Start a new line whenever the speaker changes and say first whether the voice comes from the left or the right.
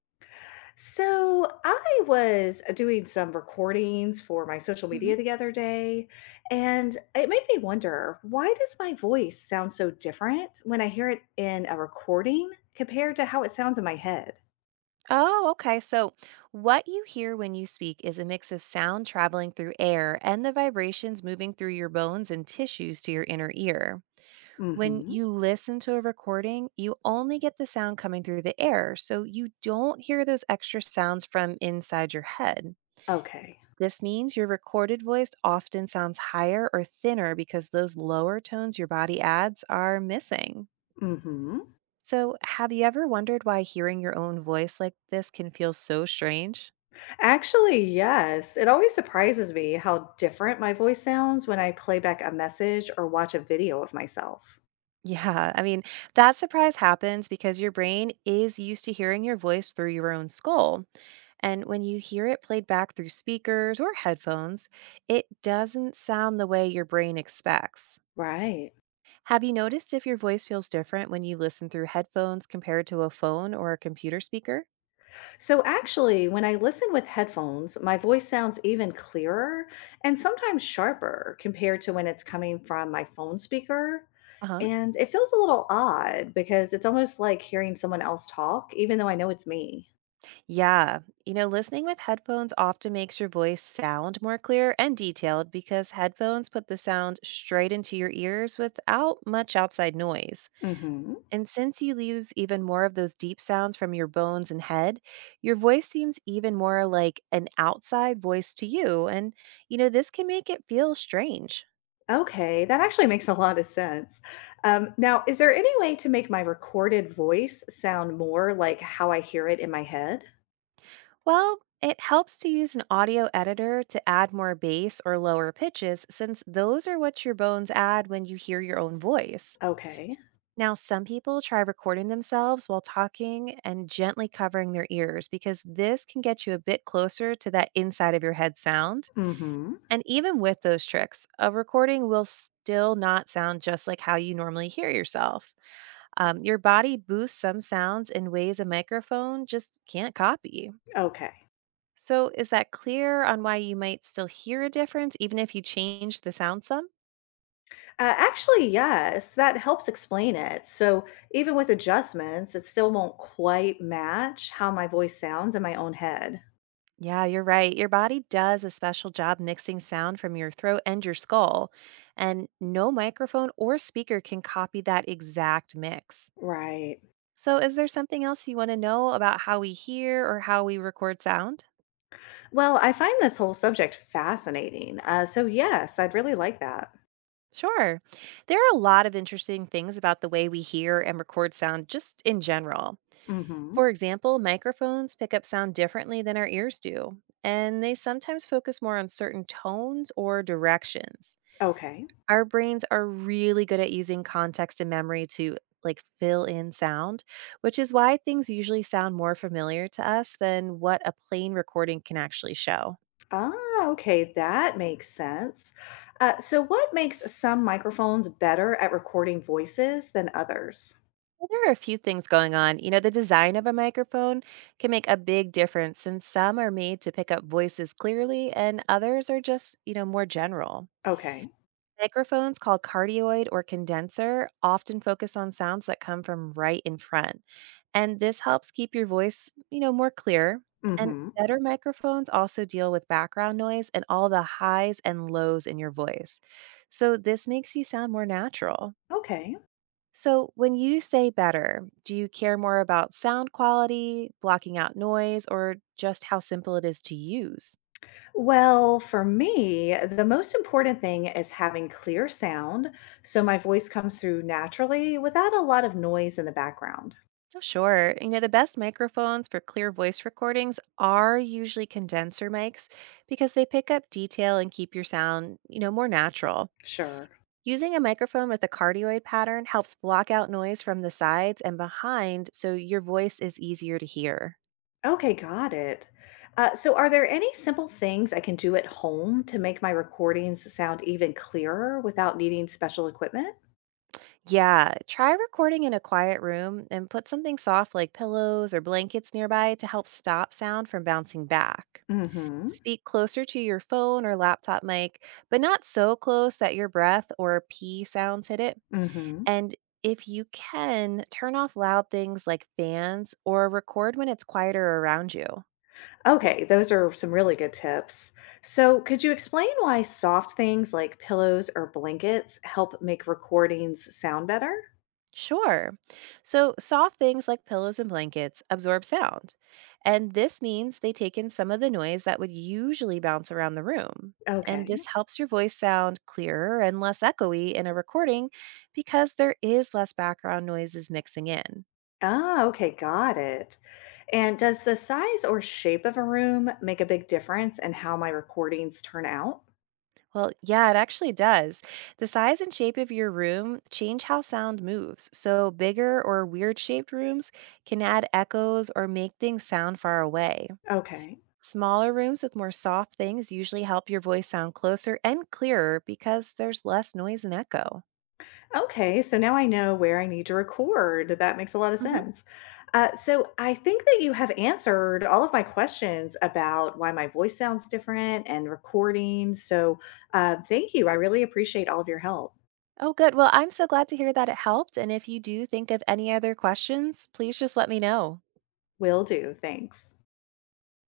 left: So I was doing some recordings for my social
right: Mhm.
left: media the other day, and it made me wonder, why does my voice sound so different when I hear it in a recording compared to how it sounds in my head?
right: Oh, okay. So, what you hear when you speak is a mix of sound traveling through air and the vibrations moving through your bones and tissues to your inner ear. When
left: Mm-hmm.
right: you listen to a recording, you only get the sound coming through the air, so you don't hear those extra sounds from inside your head.
left: Okay.
right: This means your recorded voice often sounds higher or thinner because those lower tones your body adds are missing.
left: Mm-hmm.
right: So, have you ever wondered why hearing your own voice like this can feel so strange?
left: Actually, yes. It always surprises me how different my voice sounds when I play back a message or watch a video of myself.
right: Yeah, I mean, that surprise happens because your brain is used to hearing your voice through your own skull. And when you hear it played back through speakers or headphones, it doesn't sound the way your brain expects.
left: Right.
right: Have you noticed if your voice feels different when you listen through headphones compared to a phone or a computer speaker?
left: So actually, when I listen with headphones, my voice sounds even clearer and sometimes sharper compared to when it's coming from my phone speaker.
right: Uh huh.
left: And it feels a little odd because it's almost like hearing someone else talk, even though I know it's me.
right: Yeah. You know, listening with headphones often makes your voice sound more clear and detailed because headphones put the sound straight into your ears without much outside noise.
left: hmm
right: And since you lose even more of those deep sounds from your bones and head, your voice seems even more like an outside voice to you. And, you know, this can make it feel strange.
left: Okay, that actually makes a lot of sense. Now, is there any way to make my recorded voice sound more like how I hear it in my head?
right: Well, it helps to use an audio editor to add more bass or lower pitches, since those are what your bones add when you hear your own voice.
left: Okay.
right: Now, some people try recording themselves while talking and gently covering their ears because this can get you a bit closer to that inside of your head sound.
left: hmm
right: And even with those tricks, a recording will still not sound just like how you normally hear yourself. Your body boosts some sounds in ways a microphone just can't copy.
left: Okay.
right: So, is that clear on why you might still hear a difference even if you change the sound some?
left: Actually, yes, that helps explain it. So, even with adjustments, it still won't quite match how my voice sounds in my own head.
right: Yeah, you're right. Your body does a special job mixing sound from your throat and your skull, and no microphone or speaker can copy that exact mix.
left: Right.
right: So, is there something else you want to know about how we hear or how we record sound?
left: Well, I find this whole subject fascinating. So, yes, I'd really like that.
right: Sure. There are a lot of interesting things about the way we hear and record sound just in general.
left: hmm.
right: For example, microphones pick up sound differently than our ears do, and they sometimes focus more on certain tones or directions.
left: Okay.
right: Our brains are really good at using context and memory to like fill in sound, which is why things usually sound more familiar to us than what a plain recording can actually show.
left: Ah, okay. That makes sense. So, what makes some microphones better at recording voices than others?
right: Well, there are a few things going on. You know, the design of a microphone can make a big difference since some are made to pick up voices clearly and others are just, you know, more general.
left: Okay.
right: Microphones called cardioid or condenser often focus on sounds that come from right in front. And this helps keep your voice, you know, more clear. And
left: hmm.
right: better microphones also deal with background noise and all the highs and lows in your voice. So this makes you sound more natural.
left: Okay.
right: So, when you say better, do you care more about sound quality, blocking out noise, or just how simple it is to use?
left: Well, for me, the most important thing is having clear sound so my voice comes through naturally without a lot of noise in the background.
right: Oh, sure. You know, the best microphones for clear voice recordings are usually condenser mics because they pick up detail and keep your sound, you know, more natural.
left: Sure.
right: Using a microphone with a cardioid pattern helps block out noise from the sides and behind so your voice is easier to hear.
left: Okay, got it. So, are there any simple things I can do at home to make my recordings sound even clearer without needing special equipment?
right: Yeah, try recording in a quiet room and put something soft like pillows or blankets nearby to help stop sound from bouncing back.
left: Mm hmm.
right: Speak closer to your phone or laptop mic, but not so close that your breath or pee sounds hit it.
left: Mm hmm.
right: And if you can, turn off loud things like fans or record when it's quieter around you.
left: Okay, those are some really good tips. So, could you explain why soft things like pillows or blankets help make recordings sound better?
right: Sure. So, soft things like pillows and blankets absorb sound, and this means they take in some of the noise that would usually bounce around the room. And
left: Okay.
right: this helps your voice sound clearer and less echoey in a recording because there is less background noises mixing in.
left: Ah, okay, got it. And does the size or shape of a room make a big difference in how my recordings turn out?
right: Well, yeah, it actually does. The size and shape of your room change how sound moves. So, bigger or weird shaped rooms can add echoes or make things sound far away.
left: Okay.
right: Smaller rooms with more soft things usually help your voice sound closer and clearer because there's less noise and echo.
left: Okay, so now I know where I need to record. That makes a lot of
right: Hmm.
left: sense. So I think that you have answered all of my questions about why my voice sounds different and recording. So thank you. I really appreciate all of your help.
right: Oh, good. Well, I'm so glad to hear that it helped. And if you do think of any other questions, please just let me know.
left: Will do. Thanks.